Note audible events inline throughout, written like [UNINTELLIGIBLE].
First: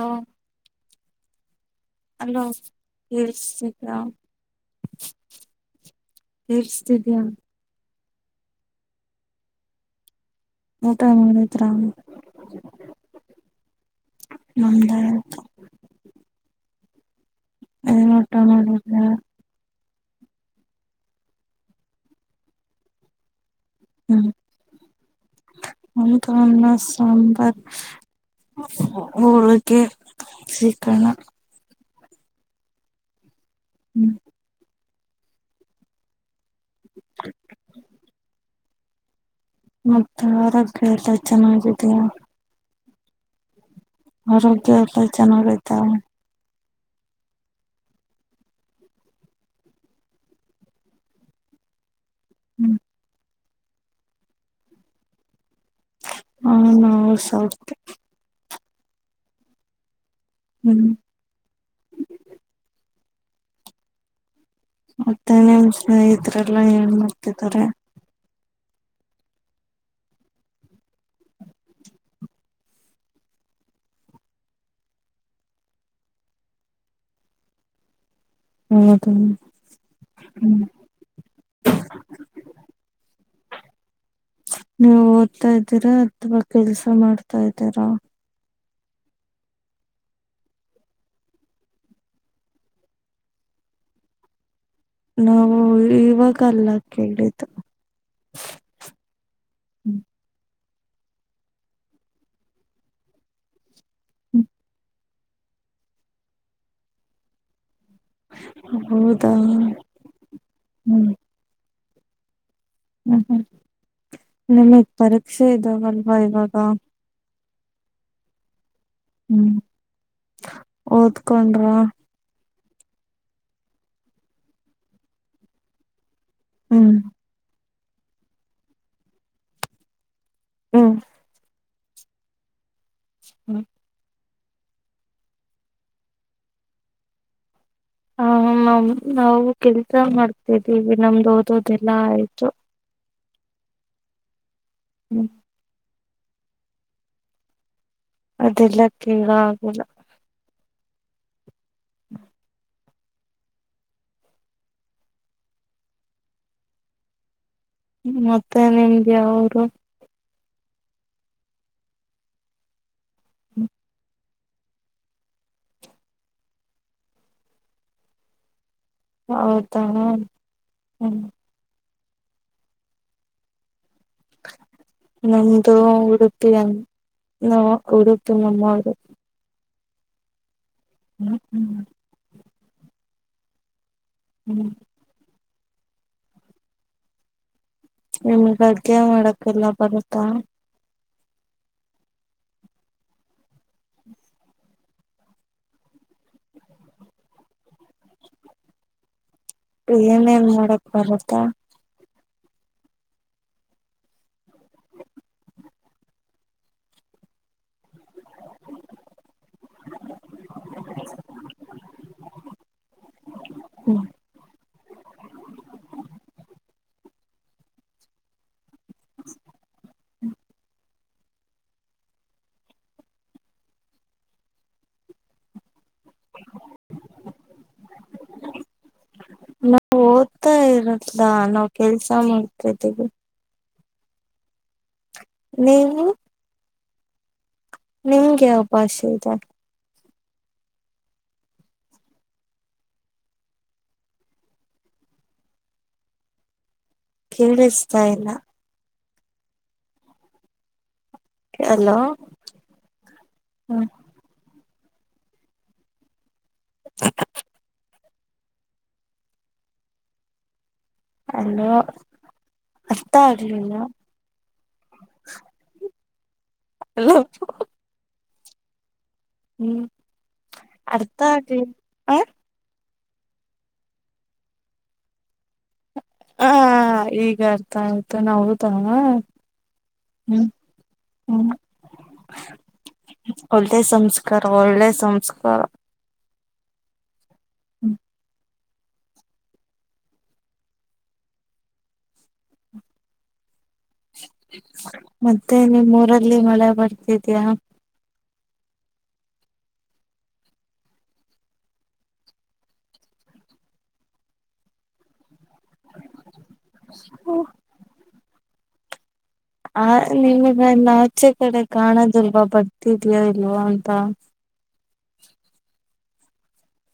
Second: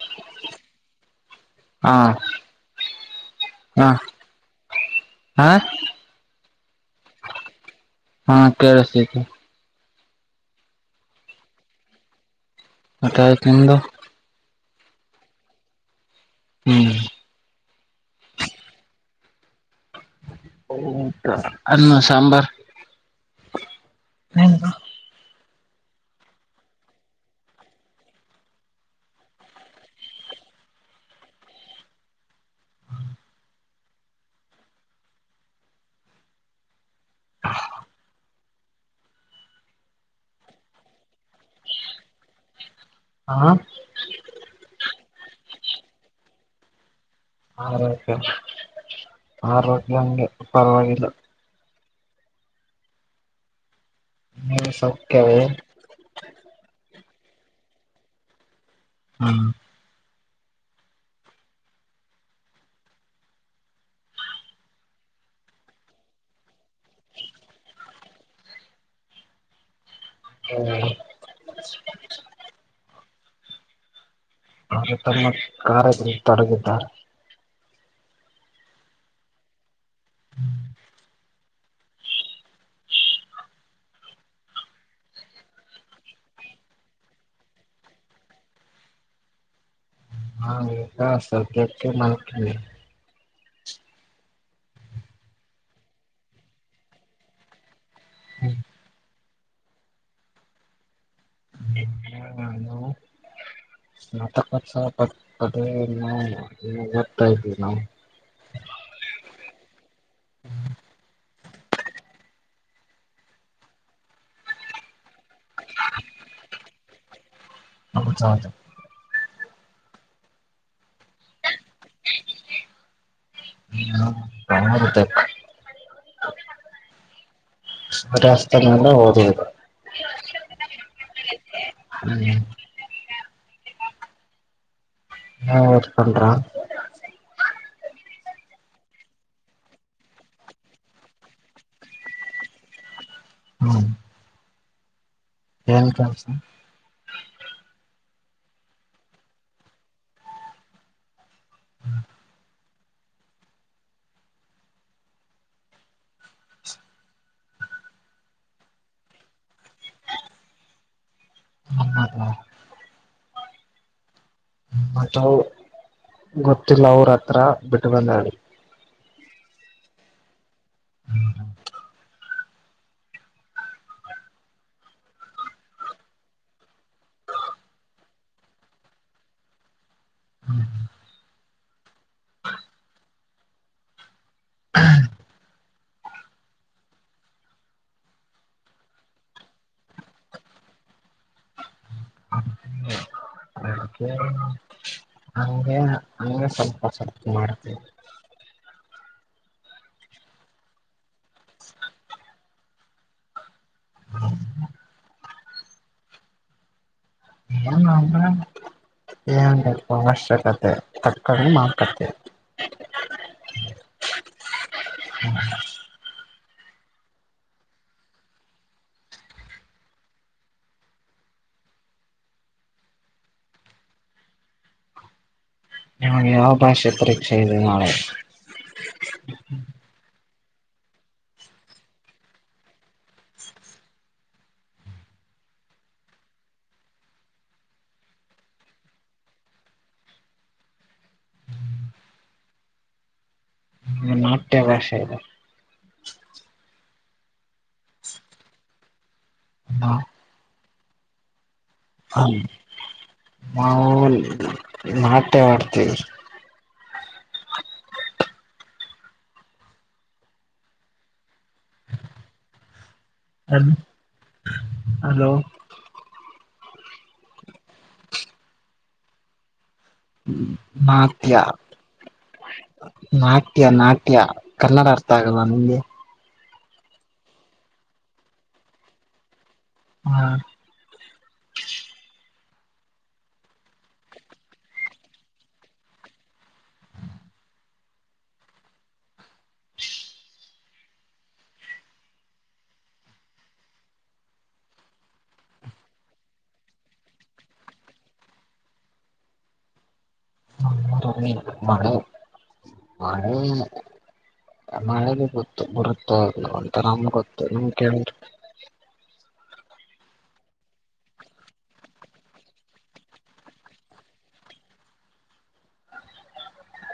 ಹ್ ಹಾ ಹಲೋ ಹಾ ಕೆಳಸ್ತಿದಿಯಾ. ಹಾ ಕೇಳಸ್ತೀದಿಯಾ. ಹಾ ಕೇಳಸ್ತಾ ಐತೆ ಊಟ ಮಾಡದ್ರ ಅಕ್ಕ ಆಯ್ತು ನಿಮ್ಮದು ನಮ್ಮದ್ ಆಯ್ತು ಹ್ಮ್ ಏನ್ ಊಟ ಮಾಡಿದ್ರ. ಊಟ ಅನ್ನು ಸಾಂಬಾರ್. ಹ್ಮ ಹೌದು ಅನ್ನ ಸಾಂಬಾರ್. ಒಳಗೆ ಚಿಕ್ಕಣ ಹ್ಮ್ [INAUDIBLE] ಹ ಮತ್ತ ಆರೋಗ್ಯ ಎಲ್ಲಾ ಚೆನ್ನಾಗಿದಿಯಾ. ಹಾ ಆರೋಗ್ಯ ಎಲ್ಲಾ ಚೆನ್ನಾಗೈತ. ಆರೋಗ್ಯ ಆರೋಗ್ಯ ಹಂಗೆ ಪರವಾಗಿಲ್ಲ. ಹ್ಮ್ ನೀವು ಸೌಖ್ಯವೇ. ಹ ನಾ ಸೌಖ್ಯ. ಹ್ಮ ಹ್ಮ್ ಮತ್ತೆ ನಿಮ್ ಸ್ನೇಹಿತ್ರೆಲ್ಲ ಏನ್ ಮಾಡ್ತಿದ್ದಾರೆ? ಹ್ಮ್ ಅವ್ರು ತಮ್ಮ ಕಾರ್ಯದಲ್ಲಿ ತೊಡಗಿದ್ದಾರೆ. ಹೌದ ಹ್ಮ. ನೀವು ಓದ್ತಾ ಇದ್ದೀರಾ ಅಥವಾ ಕೆಲ್ಸ ಮಾಡ್ತಾ ಇದ್ದೀರಾ? ಹಾ ಈಗ ಸದ್ಯಕ್ಕೆ ಮಾಡಕ ನಾವು ಇವಾಗಲ್ಲ ಕೇಳಿದ್ದು. ಹ್ಮ [UNINTELLIGIBLE] [INAUDIBLE] ಅದೇ ನಾವ್ ಓತಾಯಿದ್ವಿ ನಾವು. ಹೌದಾ? ಹ್ಮ್ ಹ್ಮ್ ಹ್ಮ್ ನಿಮಗ್ ಪರೀಕ್ಷೆ ಇದಾವಲ್ವಾ ಇವಾಗ? ಹೌದಾದೆ. ಹ್ಮ್ ಓದ್ಕೊಂಡ್ರ [INAUDIBLE] ಹ್ಮ [UNINTELLIGIBLE] ಹ್ಮ್. [UNINTELLIGIBLE] ಹ್ಮ್ ಹ್ಮ ಹ್ಮ್. ನೀವು ಓದ್ಕೊಂಡ್ರಾ. ಹ ನಮ್ ನಾವು ಕೆಲ್ಸ ಮಾಡ್ತಿದ್ದೀವಿ ನಮ್ದು ಓದೋದೆಲ್ಲ ಆಯ್ತು. [INAUDIBLE] ಹ್ಞ್ ಏನ್ ಕೆಲ್ಸ? ಅದೆಲ್ಲ ಕೇಳೋ ಆಗಿಲ್ಲ. [INAUDIBLE] ಮತ್ತೆ ನಿಮ್ದು ಯಾವುರು? ನಮ್ಮದ? ಹ್ಮ ಮತವ್ ಗೊತ್ತಿಲ್ಲ ಅವ್ರ ಹತ್ರ ಬಿಟ್ಟು ಬಂದಾ. ಹೌದಾ ಹ್ಮ ಹ್ಮ್. ನಮ್ದು ಉಡುಪಿಯ ನ ಉಡುಪಿ ನಮ್ಮೂರು ಹ್ಮ ಹ್ಞೂ ಹ್ಞೂ ಹ ಹ್ಮ್ ನಿಮ್ಗಡ್ಗೆ ಮಾಡಕೆಲ್ಲ ಬರುತ್ತಾ ಅಡ್ಗೇ ಹಗೆ ಹಂಗೆ ಸ್ವಲ್ಪ ಸ್ವಲ್ಪ ಮಾಡ್ತವಿ ಏನೇನ್ ಮಾಡಕ್ ಬರತ್ತೇ [UNINTELLIGIBLE] ಏ ಅವಶಕತೆ ತಕ್ಕಳ ಮಾಡಕತೆೆ ಹಾಞ [INAUDIBLE] ನಿಮ್ಗ್ ಯಾವ ಭಾಷೆ ಪರೀಕ್ಷೆ ಇದೆ ನಾಳೆ? ನಾವು ಓದ್ತಾ ಇರದಾ ನಾವು ಕೆಲ್ಸ ಮಾಡತಿದ್ದೀವಿ ನೀವು ನಿಮ್ಗೆ ಯಾವ್ಭಾಷೆ ಇದೆ? ಹ ನಾಟ್ಯ ಭಾಷೆ ಇದೆ ಕೇಳಿಸ್ತಾ ಇಲ್ಲ ಹ ಹಲೋ- ಹ ನಾವು ನಾಟ್ಯ ಆಡ್ತೀವಿ - [INAUDIBLE] ಅಲ್ಲ ಅರ್ಥ ಆಗ್ಲಿಲ್ಲ ಹಲೋ- ಹಲೋ. ಹ್ಮ್ ಅರ್ಥ ನಾಟ್ಯ. ಆಗ್ಲಿಲ್ಲ ನಾಟ್ಯ ನಾಟ್ಯ ಕನ್ನಡ ಅರ್ಥ ಆಗಲ್ವಾ ನಿಮಗೆ. ಹ ಈಗ ಅರ್ಥ ಆಯ್ತು ನೌದಾ ಹ್ಮ್ ಹ್ಮ್ ಒಳ್ಳೆ ಸಂಸ್ಕಾರ ಒಳ್ಳೆ ಸಂಸ್ಕಾರ. ಹ್ಮ್ ಮತ್ತೆ ನಿಮ್ಮೂರಲ್ಲಿ ಮಳೆ ಬರ್ತಿದ್ಯಾ? ನಮ್ಮೂರಲ್ಲಿ ಮಳೆ. ಮಳೆ ಇಲ್ಲ ಮಳೆಗೆ ಬರುತ್ತೋ ಇಲ್ವೋ ಅಂತ. ತ ನಾಮ್ಗೊತ್ತು ನಿಮ್ ಕೇಳ್ದ್ರೆ. ಆ ನಿಮಗೇನ್ ಆಚೆ ಕಡೆ ಕಾಣದಿಲ್ವಾ ಬರ್ತಿದ್ಯಾ ಇಲ್ವಾ ಅಂತ.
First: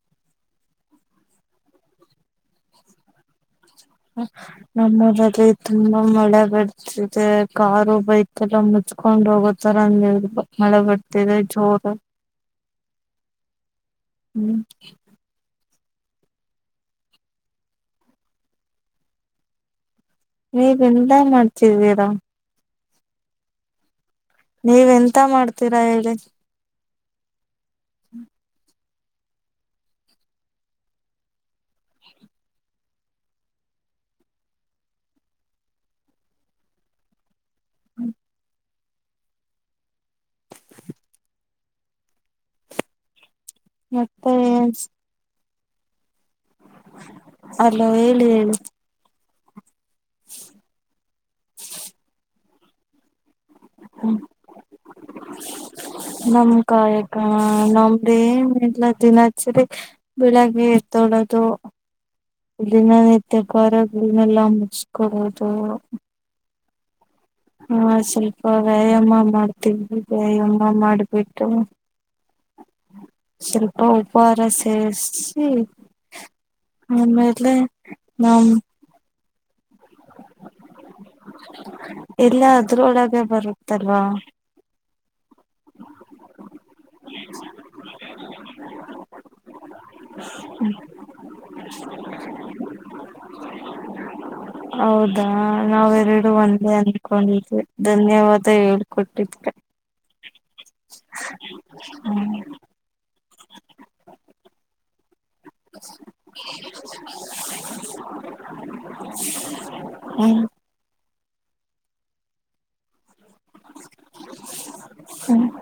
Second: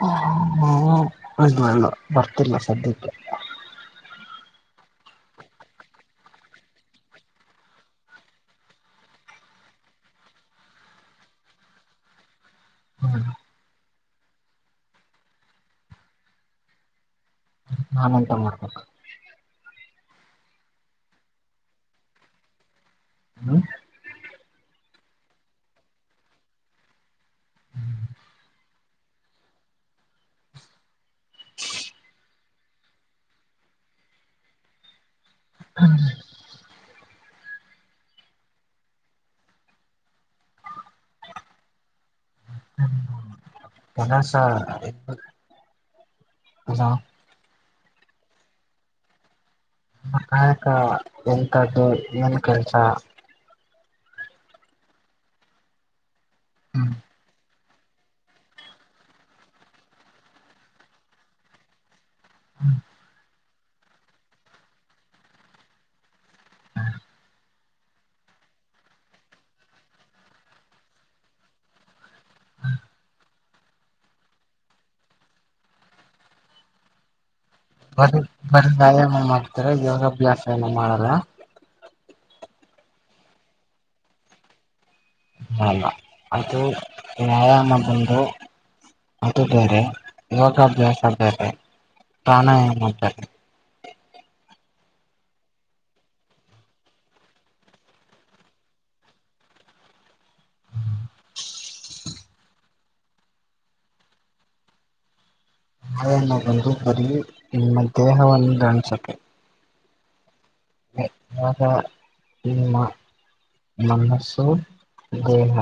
ಹ್ಮ್ ಇದು ಇಲ್ಲ ಬರ್ತಿಲ್ಲ ಸದ್ಯಕ್ಕೆ. ನಮ್ಮೂರಗೆ ತುಂಬಾ ಮಳೆ ಬರ್ತ ದೆ ಕಾರು ಬೈಕ್ ಎಲ್ಲ ಮುಚ್ಕೊಂಡ್ ಹೋಗೋತರ ಮಳೆ ಬರ್ತಿದೆ ಜೋರಾಗ್. ಹ್ಮ್ ಹ್ಮ ಹ್ಮ್ ನಾವೆಂತ ಮಾಡ್ಬೇಕು-? ಹೇಗೆಂದ ಮಾಡ್ತಿದೀರಾ ಹ್ಮ ನೀವೆಂತ ಮಾಡ್ತೀರಾ ಹೇಳಿ. [INAUDIBLE] [INAUDIBLE] ಹ್ಮ [INAUDIBLE] ಹ್ಮ [UNINTELLIGIBLE] ಹ ಮತ್ತೆ ಎಲ್ಲಸ [UNINTELLIGIBLE] ಅಲ್ಲ ಹೇಳಿ ಹೇಳಿ. ತಮ್ಮ ಕಾಯಕ ಎಂತದ್ದು ಏನ್ ಕೆಲ್ಸ. ಹ್ಮ ನಮ್ ಹ್ಮ್ ಕಾಯಕ ಹ ನಂಬ್ರಿ ಏನ್ಲ್ಲಇಲ್ಲ ದಿನಚರಿ ಬೆಳಗ್ಗೆ ಎದೇಅಳೋತು ದಿನ ನಿತ್ಯಕಾರಗಳನ್ನೆಲ್ಲ ಮುಚ್ಕೋದು ಹಾ ಸ್ವಲ್ಪ ವ್ಯಾಯಾಮ ಮಾಡ್ತವಿ ವ್ಯಾಯಾಮ ಮಾಡ್ಬಿಟ್ಟು ಸ್ವಲ್ಪ ಉಪಹಾರ ಸೇಸಿ [UNINTELLIGIBLE] ಆಮೇಲೆ ಬರ ನಮ್ ಬರ ವ್ಯಾಯಾಮ ಮಾಡ್ತಾರೆ ಯೋಗಾಭ್ಯಾಸ ಏನ ಮಾಡಲ್ಲ [UNINTELLIGIBLE] ಎಲ್ಲ ಅದ್ರೊಳಗೆ ಬರುತ್ತಲ್ವಾ. ಅಲ್ಲ ಅದು ವ್ಯಾಯಾಮ ಬಂದು. ಅದು ಬೇರೆ ಯೋಗಾಭ್ಯಾಸ ಬೇರೆ ಪ್ರಾಣಾಯಾಮ ಬೇರೆ ಹೌದಾ ನಾವೆರಡು ಒಂದೇ ಅನ್ಕೊಂಡಿದ್ವಿ ಧನ್ಯವಾದ ಹೇಳ್ಕೊಟ್ಟಿಕೆ [UNINTELLIGIBLE] ಹ್ಮ್ [UNINTELLIGIBLE] ಹ್ಮ್ ಮಳನ್ನು ಬಂದು ಬರೀ ನಿಮ್ಮ ದೇಹವನ್ನು ದ ಣಿಸುತ್ತೆ [UNINTELLIGIBLE] ಹ್ಮ್ ನಕ ನಿಮ್ಮ [INAUDIBLE] ಮನಸ್ಸು ದೇಹ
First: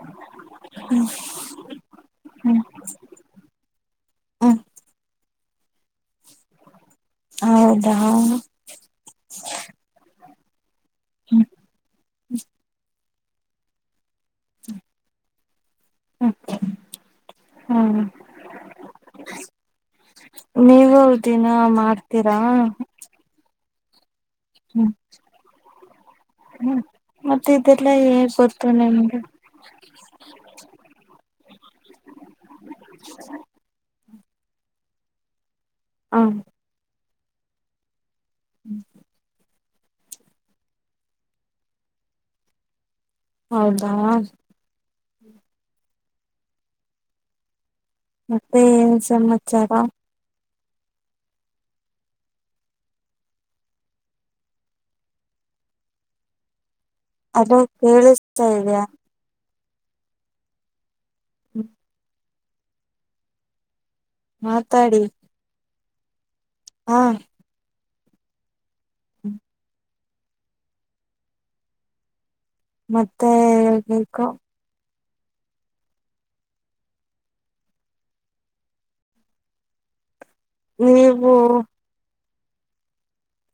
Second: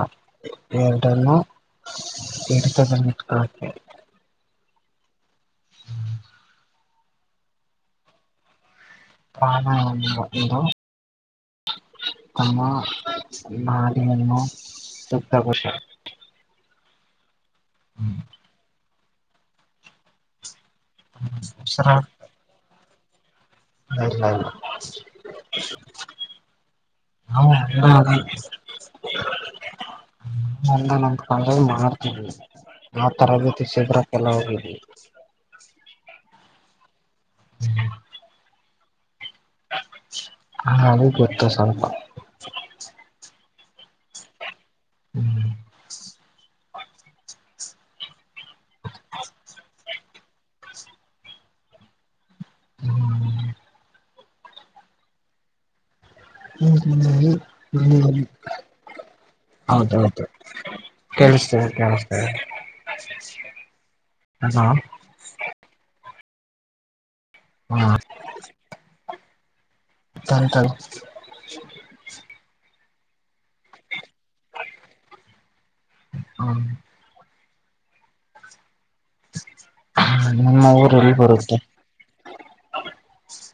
ಎರಡನ್ನು [UNINTELLIGIBLE] [UNINTELLIGIBLE] ಹ್ಮ್ ಹಿಡೆತದಲ್ಲಿ ಇಟ್ಕೊಳಕ್ ಹ್ಮ್ ಹ್ಮ ಹೌದಾ ಹಾ [INAUDIBLE] ನಾನದು ಹ್ಮ್ ತಮ್ಮ [INAUDIBLE] ಹಾ ಹ್ಮ [UNINTELLIGIBLE] ನೀವೇ ಹ ದಿನ ಮಾಡ್ತೀರಾ ಇಲ್ಲ ಇಲ್ಲ ಹ್ಮ್ [UNINTELLIGIBLE] ಹ್ಮ್ ಮತ್ತೆ ನಾವು ಇದೆಲ್ಲ ಹೇಗ್ ಗೊತ್ತು ನಿಮ್ಗೆ [UNINTELLIGIBLE] ಮಾಡ್ತೀ ಆವ ತರಬೇತಿ ಶಬರಕ್ಕೆಲ್ಲ ಹೋಗವಿ ಹಾಂ ಹ್ಞೂ [UNINTELLIGIBLE] ಹಾ ಅದು ಗೊತ್ತಾ ಸ್ವಲ್ಪ ಹೌದಾ ಹ್ಮ್ [INAUDIBLE] ಮತ್ತೆ ಏನು ಸಮಾಚಾರ ಹ್ಮ್ ಹ್ಮ್ ಅದು ಹ ಕೇಳಿಸ್ತಾ ಇದೆಯಾ [INAUDIBLE] ಹೌದೌದು [UNINTELLIGIBLE] ಕೇಳ್ತಾ ಇದೆ ಕೇಳ್ತ ಇದೆ [UNINTELLIGIBLE] ಮಾತಾಡಿ ಹಾ ಹ್ಮ ಹ್ಮ ತ ತಾಯ [UNINTELLIGIBLE] ಮತ್ತೆ ಹೇಳ್ಬೇಕು [UNINTELLIGIBLE] ಹ್ಮ ನಿಮ್ ಊರಲ್ಲಿ ಅಲ್ಲಿ ನೀವು ಬರುತ್ತೆ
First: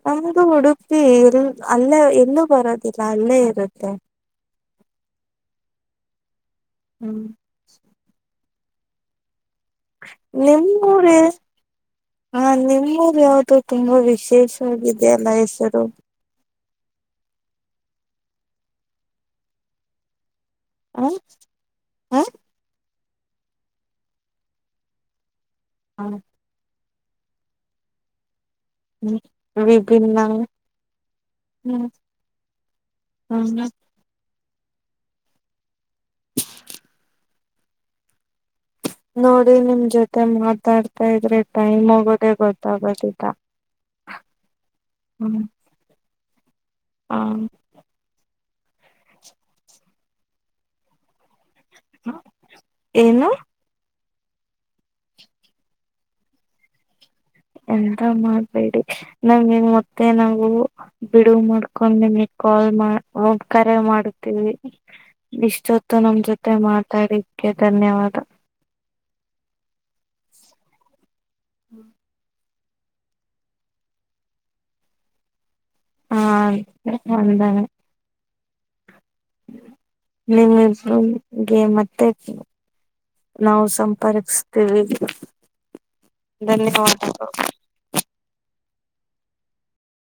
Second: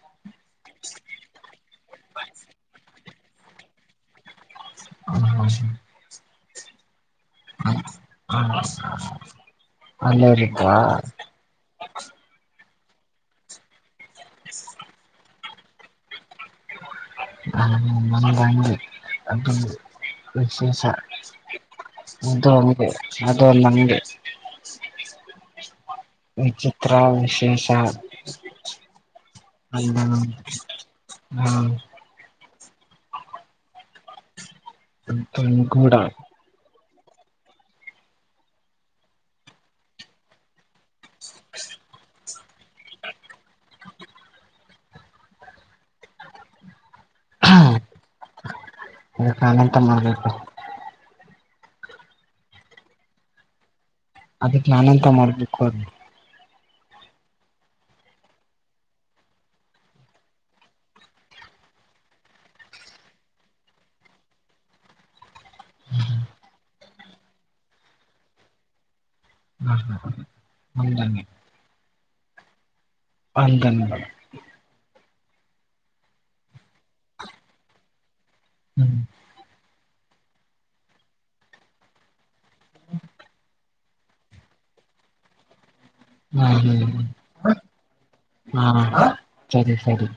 ನಮ್ದು ಉಡುಪಿ ಎಲ್ ಅಲ್ಲೇ ಎಲ್ಲೂ ಬರೋದಿಲ್ಲ ಅಲ್ಲೇ ಇರುತ್ತೆ ಹ ಹೌ ಹ್ಮ್ ಹ ಹ್ಮ ನಿಮ್ಮೂರೆ ಹಾ ನಿಮ್ಮೂರು ಯಾವುದು ತುಂಬಾ ವಿಶೇಷವಾಗಿದೆಯಲ್ಲ ಹೆಸರು. ಹ್ಮ [UNINTELLIGIBLE] ನ ಅ ವಿಶೇಷ ಹ ಹ ಅದು ಅಂಗೆ ಅದು ನಮಗೆ ಹಾ ವಿಚಿತ್ರ ವಿಶೇಷ ಹ್ಮ್ ಅಲ್ಲ ವಿಭಿನ್ನ ಹಾ ಹ್ಮ ಹ್ಮ್ ಮತ್ತು ನಿಗೂಢ ನೋಡಿ ನಿಮ್ ಜೊತೆ ಮಾತಾಡ್ತಾ ಇದ್ರೆ ಟೈಮ್ ಹೋಗೋದೆ ಗೊತ್ತಾಗೋದಿಲ್ಲ. ಹ್ಮ್ ಹಾ ಅದಕ್ಕ ಏನ್ ಎಂತ ಮಾಡ್ಬೇಕು. ಏನು ಅದಕ್ ನಾನ ಅಂತ ಮಾಡ್ಬೇಕು ಅವ್ ಎಂತ ಮಾಡ್ಬೇಡಿ ನಮ್ಗೆ ಮತ್ತೆ ನಾವು ಬಿಡು ಮಾಡ್ಕೊಂಡು ನಿಮಗ್ ಕಾಲ್ ಮಾಡ್ ಕರೆ ಮಾಡತೀವಿ. ಇಷ್ಟೊತ್ತು ನಮ್ಮ್ ಜೊತೆ ಮಾತಾಡಿದಕ್ಕೆ ಧನ್ಯವಾದ. ಬ [UNINTELLIGIBLE] ಹದಿ [UNINTELLIGIBLE] ಹ್ಮ್ ಅಧನ್ವ [UNINTELLIGIBLE] ಹಾ ಒಂದನೆ ಹ್ಮ್ ನಿಮ್ ಯಜಮಾನಗೆ ಮತ್ತೆ [UNINTELLIGIBLE] ನಾವು ಸಂಪರ್ಕಿಸ್ತೀವಿ. ಹ್ಮ್ ಹ್ಮ್ ಧನ್ಯವಾದಗಳು ಹ್ಮ ಹಾ ಸರಿ ಸರಿ